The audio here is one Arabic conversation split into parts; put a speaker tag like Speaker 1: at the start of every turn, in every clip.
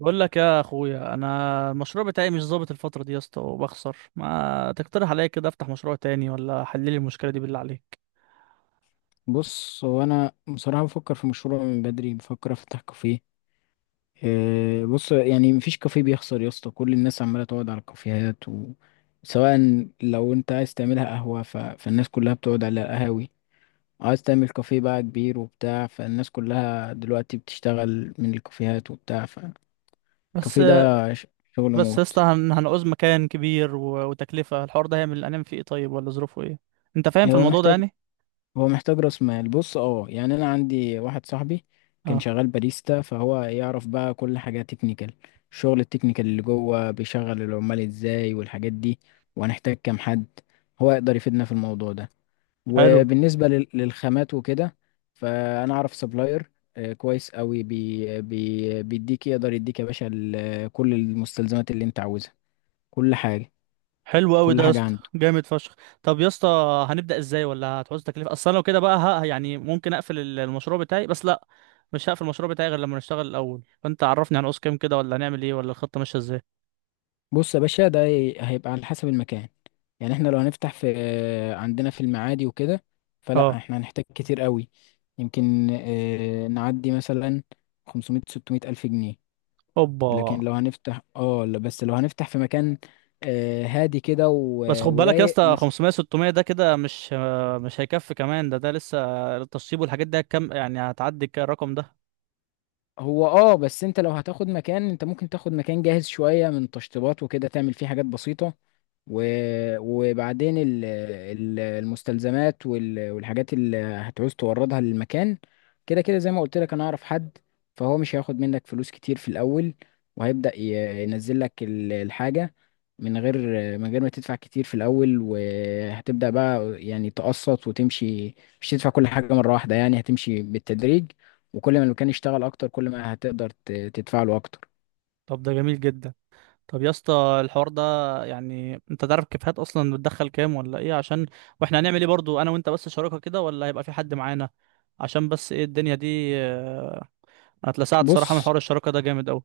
Speaker 1: بقول لك يا اخويا، انا المشروع بتاعي مش ظابط الفتره دي يا اسطى وبخسر. ما تقترح عليا كده افتح مشروع تاني ولا حل لي المشكله دي بالله عليك.
Speaker 2: بص، هو انا بصراحه بفكر في مشروع من بدري، بفكر افتح كافيه. إيه، بص يعني مفيش كافيه بيخسر يا اسطى. كل الناس عماله تقعد على الكافيهات سواء. لو انت عايز تعملها قهوه، فالناس كلها بتقعد على القهاوي. عايز تعمل كافيه بقى كبير وبتاع، فالناس كلها دلوقتي بتشتغل من الكافيهات وبتاع، فالكافيه
Speaker 1: بس
Speaker 2: ده ش- شغل
Speaker 1: بس يا
Speaker 2: موت.
Speaker 1: اسطى هن- هنعوز مكان كبير وتكلفه الحوار ده هيعمل انام فيه ايه طيب، ولا ظروفه ايه؟ انت فاهم في
Speaker 2: هو
Speaker 1: الموضوع ده
Speaker 2: محتاج
Speaker 1: يعني؟
Speaker 2: هو محتاج راس مال. بص، يعني انا عندي واحد صاحبي كان
Speaker 1: اه.
Speaker 2: شغال باريستا، فهو يعرف بقى كل حاجه تكنيكال. الشغل التكنيكال اللي جوه، بيشغل العمال ازاي والحاجات دي، وهنحتاج كام حد، هو يقدر يفيدنا في الموضوع ده.
Speaker 1: حلو.
Speaker 2: وبالنسبه للخامات وكده، فانا اعرف سبلاير كويس قوي بي بي بيديك. يقدر يديك يا باشا كل المستلزمات اللي انت عاوزها. كل حاجه
Speaker 1: حلو قوي
Speaker 2: كل
Speaker 1: ده يا
Speaker 2: حاجه
Speaker 1: اسطى،
Speaker 2: عنده.
Speaker 1: جامد فشخ. طب يا اسطى هنبدا ازاي، ولا هتعوز تكلفه؟ اصل انا لو كده بقى ها، يعني ممكن اقفل المشروع بتاعي. بس لا، مش هقفل المشروع بتاعي غير لما نشتغل الاول. فانت عرفني هنعوز كام كده، ولا هنعمل ايه، ولا الخطه ماشيه ازاي.
Speaker 2: بص يا باشا، ده هيبقى على حسب المكان. يعني احنا لو هنفتح في، عندنا في المعادي وكده، فلا
Speaker 1: اه.
Speaker 2: احنا هنحتاج كتير قوي. يمكن نعدي مثلا 500 600 ألف جنيه.
Speaker 1: اوبا.
Speaker 2: لكن لو هنفتح، اه لا، بس لو هنفتح في مكان اه، هادي كده
Speaker 1: بس خد بالك يا
Speaker 2: ورايق.
Speaker 1: اسطى، 500 600 ده كده مش مش هيكفي. كمان ده ده لسه التشطيب والحاجات دي هتكم، يعني هتعدي الرقم ده.
Speaker 2: هو بس انت لو هتاخد مكان، انت ممكن تاخد مكان جاهز شوية من تشطيبات وكده، تعمل فيه حاجات بسيطة. و... وبعدين المستلزمات والحاجات اللي هتعوز توردها للمكان، كده كده زي ما قلت لك انا اعرف حد. فهو مش هياخد منك فلوس كتير في الاول، وهيبدأ ينزل لك الحاجة. من غير من غير ما تدفع كتير في الاول، وهتبدأ بقى يعني تقسط وتمشي. مش تدفع كل حاجة مرة واحدة، يعني هتمشي بالتدريج. وكل ما المكان يشتغل اكتر، كل ما هتقدر تدفع له اكتر.
Speaker 1: طب ده جميل جدا. طب يا اسطى، الحوار ده يعني انت تعرف كيفيات اصلا؟ بتدخل كام ولا ايه؟ عشان واحنا هنعمل ايه برضو، انا وانت بس شراكه كده ولا هيبقى في حد معانا؟ عشان بس ايه الدنيا دي هتلسعت صراحه من
Speaker 2: بص،
Speaker 1: حوار الشراكه ده جامد قوي.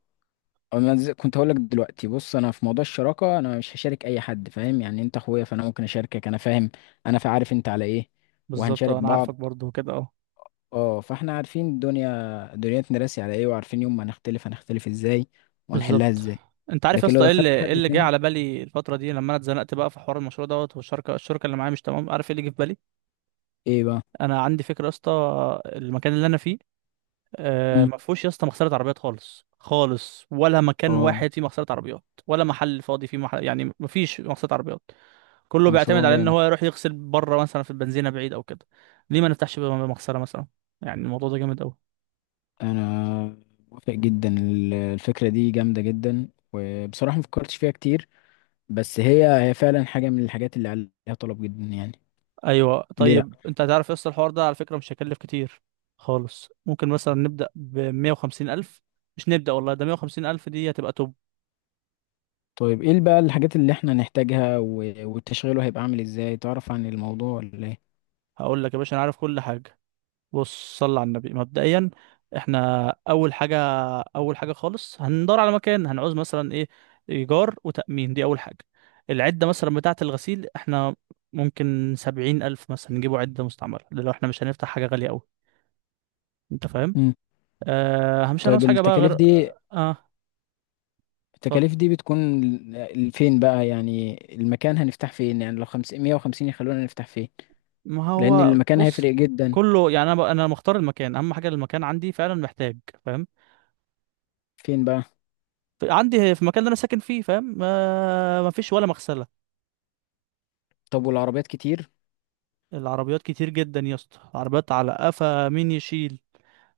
Speaker 2: أنا كنت هقول لك دلوقتي. بص، انا في موضوع الشراكه، انا مش هشارك اي حد، فاهم؟ يعني انت اخويا فانا ممكن اشاركك، انا فاهم. انا عارف انت على ايه،
Speaker 1: بالظبط
Speaker 2: وهنشارك
Speaker 1: انا
Speaker 2: بعض.
Speaker 1: عارفك برضو كده اهو.
Speaker 2: اه، فاحنا عارفين الدنيا دنيتنا راسي على ايه، وعارفين يوم ما نختلف هنختلف ازاي وهنحلها
Speaker 1: بالظبط.
Speaker 2: ازاي.
Speaker 1: انت عارف يا
Speaker 2: لكن لو
Speaker 1: اسطى ايه اللي
Speaker 2: دخلنا
Speaker 1: ايه
Speaker 2: حد
Speaker 1: اللي جه
Speaker 2: تاني،
Speaker 1: على بالي الفتره دي؟ لما انا اتزنقت بقى في حوار المشروع دوت، والشركه اللي معايا مش تمام. عارف ايه اللي جه في بالي؟
Speaker 2: ايه بقى؟
Speaker 1: انا عندي فكره يا اسطى. المكان اللي انا فيه، آه،
Speaker 2: مم.
Speaker 1: ما فيهوش يا اسطى مغسله عربيات خالص خالص، ولا مكان
Speaker 2: اه،
Speaker 1: واحد فيه مغسله عربيات، ولا محل فاضي فيه محل يعني، ما فيش مغسله عربيات. كله بيعتمد
Speaker 2: مشروع
Speaker 1: على ان
Speaker 2: جامد.
Speaker 1: هو يروح يغسل بره، مثلا في البنزينه بعيد او كده. ليه ما نفتحش بقى مغسله مثلا؟ يعني الموضوع ده جامد.
Speaker 2: انا موافق جدا، الفكره دي جامده جدا، وبصراحه ما فكرتش فيها كتير. بس هي هي فعلا حاجة من الحاجات اللي عليها طلب جدا يعني.
Speaker 1: ايوه.
Speaker 2: ليه لا.
Speaker 1: طيب انت هتعرف يس، الحوار ده على فكره مش هيكلف كتير خالص. ممكن مثلا نبدا ب 150 الف. مش نبدا والله، ده 150 الف دي هتبقى توب.
Speaker 2: طيب، ايه بقى الحاجات اللي احنا نحتاجها والتشغيله هيبقى عامل ازاي؟ تعرف عن الموضوع ولا ايه؟
Speaker 1: هقول لك يا باشا، انا عارف كل حاجه. بص صل على النبي. مبدئيا احنا اول حاجه، اول حاجه خالص هندور على مكان. هنعوز مثلا ايه؟ ايجار وتامين، دي اول حاجه. العده مثلا بتاعه الغسيل، احنا ممكن 70 الف مثلا نجيبوا عده مستعمله، ده لو احنا مش هنفتح حاجه غاليه قوي. انت فاهم؟
Speaker 2: مم.
Speaker 1: آه. مش هنعوز
Speaker 2: طيب،
Speaker 1: حاجه بقى غير
Speaker 2: التكاليف
Speaker 1: اه
Speaker 2: دي
Speaker 1: اتفضل.
Speaker 2: التكاليف دي بتكون فين بقى؟ يعني المكان هنفتح فين؟ يعني لو 550 يخلونا نفتح فين؟
Speaker 1: ما
Speaker 2: لان
Speaker 1: هو
Speaker 2: المكان
Speaker 1: بص
Speaker 2: هيفرق جدا.
Speaker 1: كله يعني. انا انا مختار المكان. اهم حاجه المكان، عندي فعلا محتاج. فاهم؟
Speaker 2: فين بقى؟
Speaker 1: عندي في المكان اللي انا ساكن فيه، فاهم؟ ما فيش ولا مغسله.
Speaker 2: طب والعربيات كتير؟
Speaker 1: العربيات كتير جدا يا اسطى، العربيات على قفا مين يشيل.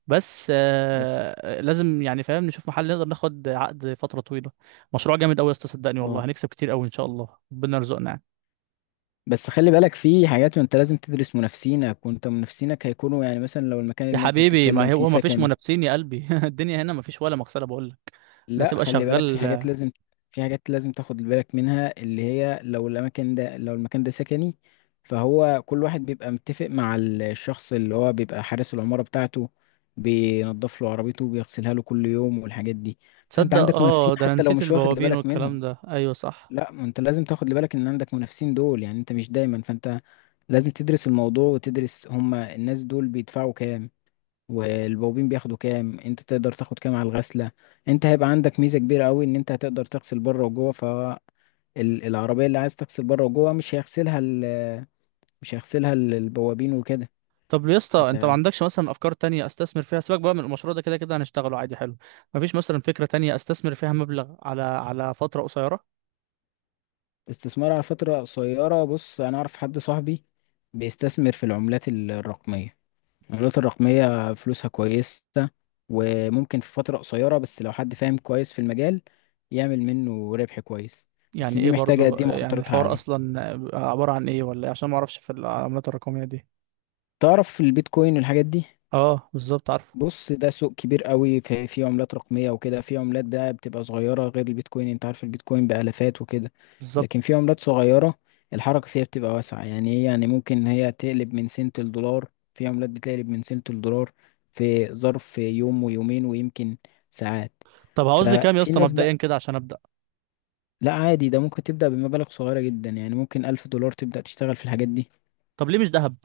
Speaker 1: بس
Speaker 2: بس
Speaker 1: آه لازم يعني، فاهم، نشوف محل نقدر ناخد عقد فتره طويله. مشروع جامد قوي يا اسطى، صدقني
Speaker 2: اه
Speaker 1: والله هنكسب كتير قوي ان شاء الله، ربنا يرزقنا يعني.
Speaker 2: بس خلي بالك، في حاجات وانت لازم تدرس منافسينك. وانت منافسينك هيكونوا يعني مثلا لو المكان
Speaker 1: يا
Speaker 2: اللي انت
Speaker 1: حبيبي
Speaker 2: بتتكلم
Speaker 1: ما
Speaker 2: فيه
Speaker 1: هو ما فيش
Speaker 2: سكني.
Speaker 1: منافسين يا قلبي الدنيا هنا ما فيش ولا مغسله بقول لك. انت
Speaker 2: لا،
Speaker 1: تبقى
Speaker 2: خلي بالك، في حاجات
Speaker 1: شغال.
Speaker 2: لازم. في حاجات لازم تاخد بالك منها، اللي هي لو الاماكن ده، لو المكان ده سكني، فهو كل واحد بيبقى متفق مع الشخص اللي هو بيبقى حارس العمارة بتاعته، بينضف له عربيته وبيغسلها له كل يوم والحاجات دي. فانت
Speaker 1: تصدق
Speaker 2: عندك منافسين
Speaker 1: اه، ده انا
Speaker 2: حتى لو
Speaker 1: نسيت
Speaker 2: مش واخد
Speaker 1: البوابين
Speaker 2: بالك
Speaker 1: والكلام
Speaker 2: منهم.
Speaker 1: ده، ايوه صح.
Speaker 2: لا، ما انت لازم تاخد بالك ان عندك منافسين دول، يعني انت مش دايما، فانت لازم تدرس الموضوع وتدرس هما الناس دول بيدفعوا كام، والبوابين بياخدوا كام، انت تقدر تاخد كام على الغسله. انت هيبقى عندك ميزه كبيره قوي، ان انت هتقدر تغسل بره وجوه. فالعربيه اللي عايز تغسل بره وجوه، مش هيغسلها مش هيغسلها البوابين وكده.
Speaker 1: طب يا اسطى، انت ما
Speaker 2: انت
Speaker 1: عندكش مثلا افكار تانية استثمر فيها؟ سيبك بقى من المشروع ده، كده كده هنشتغله عادي. حلو. مفيش مثلا فكرة تانية استثمر فيها مبلغ على فترة قصيرة؟
Speaker 2: استثمار على فتره قصيره، بص انا اعرف حد صاحبي بيستثمر في العملات الرقميه. العملات الرقميه فلوسها كويسه، وممكن في فتره قصيره، بس لو حد فاهم كويس في المجال، يعمل منه ربح كويس. بس
Speaker 1: يعني
Speaker 2: دي
Speaker 1: ايه
Speaker 2: محتاجه،
Speaker 1: برضو
Speaker 2: دي
Speaker 1: يعني
Speaker 2: مخاطرتها
Speaker 1: الحوار
Speaker 2: عاليه.
Speaker 1: اصلا عبارة عن ايه ولا إيه؟ عشان ما اعرفش في العملات الرقمية دي.
Speaker 2: تعرف في البيتكوين والحاجات دي؟
Speaker 1: اه بالظبط، عارف.
Speaker 2: بص، ده سوق كبير قوي، في عملات رقمية وكده، في عملات بقى بتبقى صغيرة غير البيتكوين. انت عارف البيتكوين بآلافات وكده.
Speaker 1: بالظبط.
Speaker 2: لكن في عملات صغيرة، الحركة فيها بتبقى واسعة. يعني هي يعني ممكن هي تقلب من سنت الدولار، في عملات بتقلب من سنت الدولار في ظرف يوم ويومين، ويمكن ساعات.
Speaker 1: طب هعوز لي كام يا
Speaker 2: ففي
Speaker 1: اسطى
Speaker 2: ناس
Speaker 1: مبدئيا
Speaker 2: بقى.
Speaker 1: كده عشان ابدا؟
Speaker 2: لا، عادي، ده ممكن تبدأ بمبالغ صغيرة جدا. يعني ممكن 1000 دولار تبدأ تشتغل في الحاجات دي.
Speaker 1: طب ليه مش ذهب؟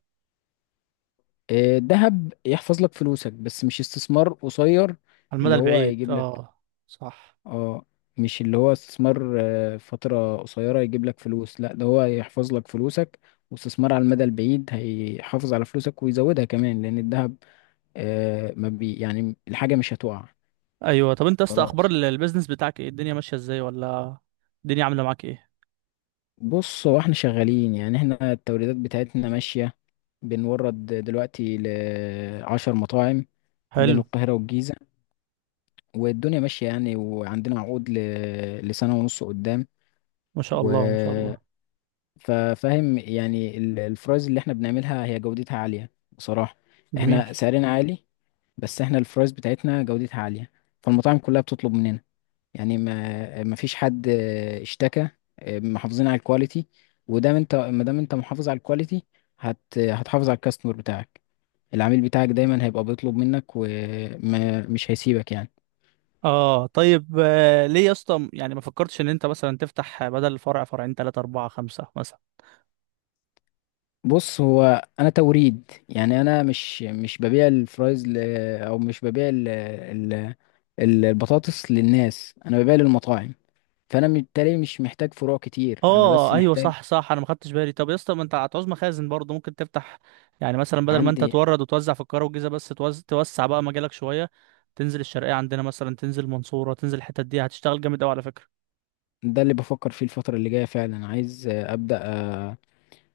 Speaker 2: الذهب يحفظ لك فلوسك، بس مش استثمار قصير
Speaker 1: على المدى
Speaker 2: اللي هو
Speaker 1: البعيد
Speaker 2: هيجيب لك.
Speaker 1: اه. صح.
Speaker 2: اه، مش اللي هو استثمار فترة قصيرة يجيب لك فلوس. لا، ده هو يحفظ لك فلوسك، واستثمار على المدى البعيد هيحافظ على فلوسك ويزودها كمان، لأن الذهب ما بي يعني الحاجة مش هتقع.
Speaker 1: ايوه طب انت يا اسطى، اخبار
Speaker 2: خلاص.
Speaker 1: البيزنس بتاعك ايه؟ الدنيا ماشية ازاي ولا؟ الدنيا عاملة معاك ايه؟
Speaker 2: بص، هو احنا شغالين يعني، احنا التوريدات بتاعتنا ماشية. بنورد دلوقتي لـ10 مطاعم بين
Speaker 1: حلو.
Speaker 2: القاهرة والجيزة. والدنيا ماشية يعني، وعندنا عقود لسنة ونص قدام.
Speaker 1: ما شاء
Speaker 2: و
Speaker 1: الله ما شاء الله.
Speaker 2: ففاهم يعني الفرايز اللي احنا بنعملها هي جودتها عالية بصراحة.
Speaker 1: جميل.
Speaker 2: احنا سعرنا عالي، بس احنا الفرايز بتاعتنا جودتها عالية، فالمطاعم كلها بتطلب مننا. يعني ما فيش حد اشتكى. اه، محافظين على الكواليتي. ودام انت، ما دام انت محافظ على الكواليتي، هتحافظ على الكاستمر بتاعك. العميل بتاعك دايما هيبقى بيطلب منك، ومش هيسيبك يعني.
Speaker 1: اه طيب آه، ليه يا اسطى يعني ما فكرتش ان انت مثلا تفتح بدل فرع، فرعين ثلاثة أربعة خمسة مثلا؟
Speaker 2: بص، هو انا توريد يعني، انا مش ببيع الفرايز او مش ببيع البطاطس للناس. انا ببيع للمطاعم، فانا بالتالي مش محتاج فروع كتير، انا بس
Speaker 1: اه ايوه
Speaker 2: محتاج.
Speaker 1: صح صح، انا ما خدتش بالي. طب يا اسطى، ما انت هتعوز مخازن برضه، ممكن تفتح يعني. مثلا بدل ما انت
Speaker 2: عندي،
Speaker 1: تورد وتوزع في القاهرة والجيزة بس، توسع بقى مجالك شوية. تنزل الشرقية عندنا مثلا، تنزل المنصورة، تنزل الحتت دي، هتشتغل جامد قوي على فكرة.
Speaker 2: ده اللي بفكر فيه الفترة اللي جاية، فعلا عايز ابدا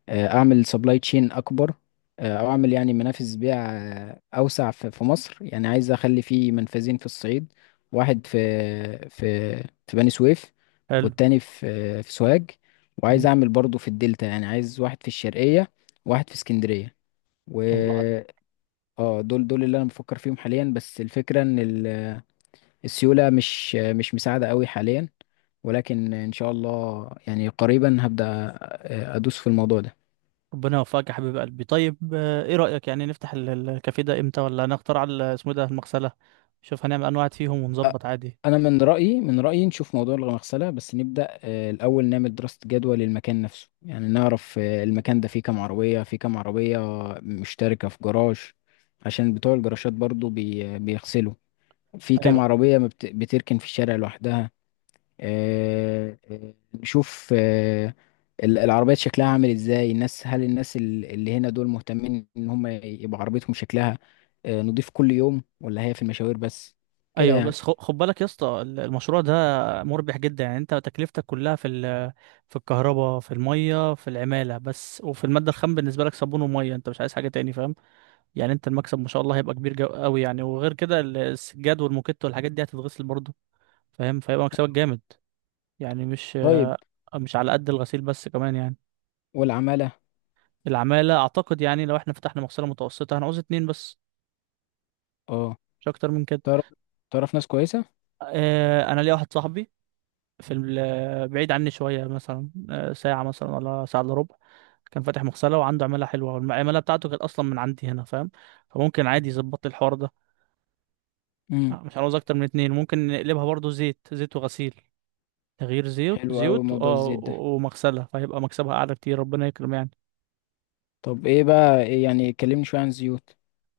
Speaker 2: اعمل سبلاي تشين اكبر. او اعمل يعني منافذ بيع اوسع في مصر. يعني عايز اخلي فيه منفذين في الصعيد، واحد في في بني سويف،
Speaker 1: حلو.
Speaker 2: والتاني في سوهاج. وعايز
Speaker 1: جميل.
Speaker 2: اعمل برضو في الدلتا، يعني عايز واحد في الشرقية، واحد في اسكندرية، و
Speaker 1: الله عليك.
Speaker 2: اه دول اللي انا بفكر فيهم حاليا. بس الفكرة ان السيولة مش مساعدة قوي حاليا، ولكن ان شاء الله يعني قريبا هبدأ ادوس في الموضوع ده.
Speaker 1: ربنا يوفقك يا حبيب قلبي. طيب ايه رأيك يعني نفتح الكافيه ده امتى، ولا نختار على اسمه إيه ده، المغسلة؟ نشوف هنعمل انواع فيهم ونظبط عادي.
Speaker 2: انا من رايي نشوف موضوع المغسله، بس نبدا الاول نعمل دراسه جدوى للمكان نفسه. يعني نعرف المكان ده فيه كام عربيه مشتركه في جراج، عشان بتوع الجراشات برضو بيغسلوا. في كام
Speaker 1: ايوه.
Speaker 2: عربيه ما بتركن في الشارع لوحدها. نشوف العربيات شكلها عامل ازاي. الناس، هل الناس اللي هنا دول مهتمين ان هم يبقى عربيتهم شكلها نضيف كل يوم، ولا هي في المشاوير بس كده
Speaker 1: ايوه
Speaker 2: يعني؟
Speaker 1: بس خد بالك يا اسطى، المشروع ده مربح جدا. يعني انت تكلفتك كلها في في الكهرباء، في المية، في العمالة بس، وفي المادة الخام بالنسبة لك صابون ومية، انت مش عايز حاجة تاني، فاهم؟ يعني انت المكسب ما شاء الله هيبقى كبير قوي يعني. وغير كده السجاد والموكيت والحاجات دي هتتغسل برضه، فاهم؟ فيبقى مكسبك جامد، يعني مش
Speaker 2: طيب
Speaker 1: مش على قد الغسيل بس كمان يعني.
Speaker 2: والعمالة،
Speaker 1: العمالة أعتقد يعني لو احنا فتحنا مغسلة متوسطة هنعوز اتنين بس،
Speaker 2: اه،
Speaker 1: مش أكتر من كده.
Speaker 2: تعرف تعرف ناس كويسة؟
Speaker 1: أنا ليا واحد صاحبي في بعيد عني شوية مثلا، ساعة مثلا ولا ساعة إلا ربع، كان فاتح مغسلة وعنده عمالة حلوة، والعمالة بتاعته كانت أصلا من عندي هنا، فاهم؟ فممكن عادي يظبط لي الحوار ده.
Speaker 2: امم
Speaker 1: مش هنعوز أكتر من اتنين. ممكن نقلبها برضو زيت زيت وغسيل، تغيير زيوت،
Speaker 2: حلو قوي موضوع الزيت ده.
Speaker 1: ومغسلة، فهيبقى مكسبها أعلى كتير، ربنا يكرم يعني.
Speaker 2: طب، ايه بقى، إيه يعني، كلمني شوية عن الزيوت.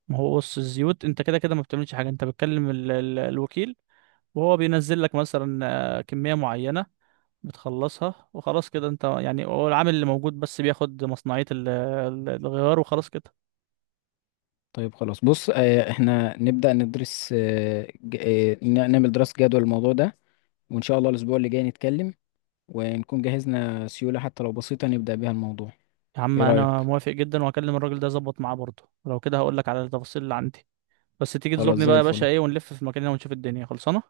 Speaker 1: ما هو بص الزيوت انت كده كده ما بتعملش حاجة، انت بتكلم الوكيل، وهو بينزل لك مثلا كمية معينة، بتخلصها وخلاص كده. انت يعني هو العامل اللي موجود بس بياخد مصنعية الغيار وخلاص كده.
Speaker 2: طيب خلاص، بص احنا نبدأ ندرس، نعمل دراسة جدوى للموضوع ده، وان شاء الله الاسبوع اللي جاي نتكلم، ونكون جهزنا سيولة حتى لو بسيطة نبدأ بيها الموضوع.
Speaker 1: يا عم
Speaker 2: ايه
Speaker 1: انا
Speaker 2: رأيك؟
Speaker 1: موافق جدا، وهكلم الراجل ده اظبط معاه برضه، ولو كده هقول لك على التفاصيل اللي عندي. بس تيجي
Speaker 2: خلاص،
Speaker 1: تزورني
Speaker 2: زي
Speaker 1: بقى يا باشا
Speaker 2: الفل.
Speaker 1: ايه، ونلف في مكاننا ونشوف الدنيا خلصانة.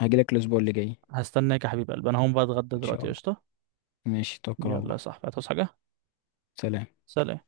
Speaker 2: هجيلك الاسبوع اللي جاي
Speaker 1: هستناك يا حبيب قلبي. انا هقوم بقى اتغدى
Speaker 2: ان شاء
Speaker 1: دلوقتي،
Speaker 2: الله.
Speaker 1: قشطة.
Speaker 2: ماشي، توكل على
Speaker 1: يلا يا
Speaker 2: الله.
Speaker 1: صاحبي، هتعوز حاجة؟
Speaker 2: سلام.
Speaker 1: سلام.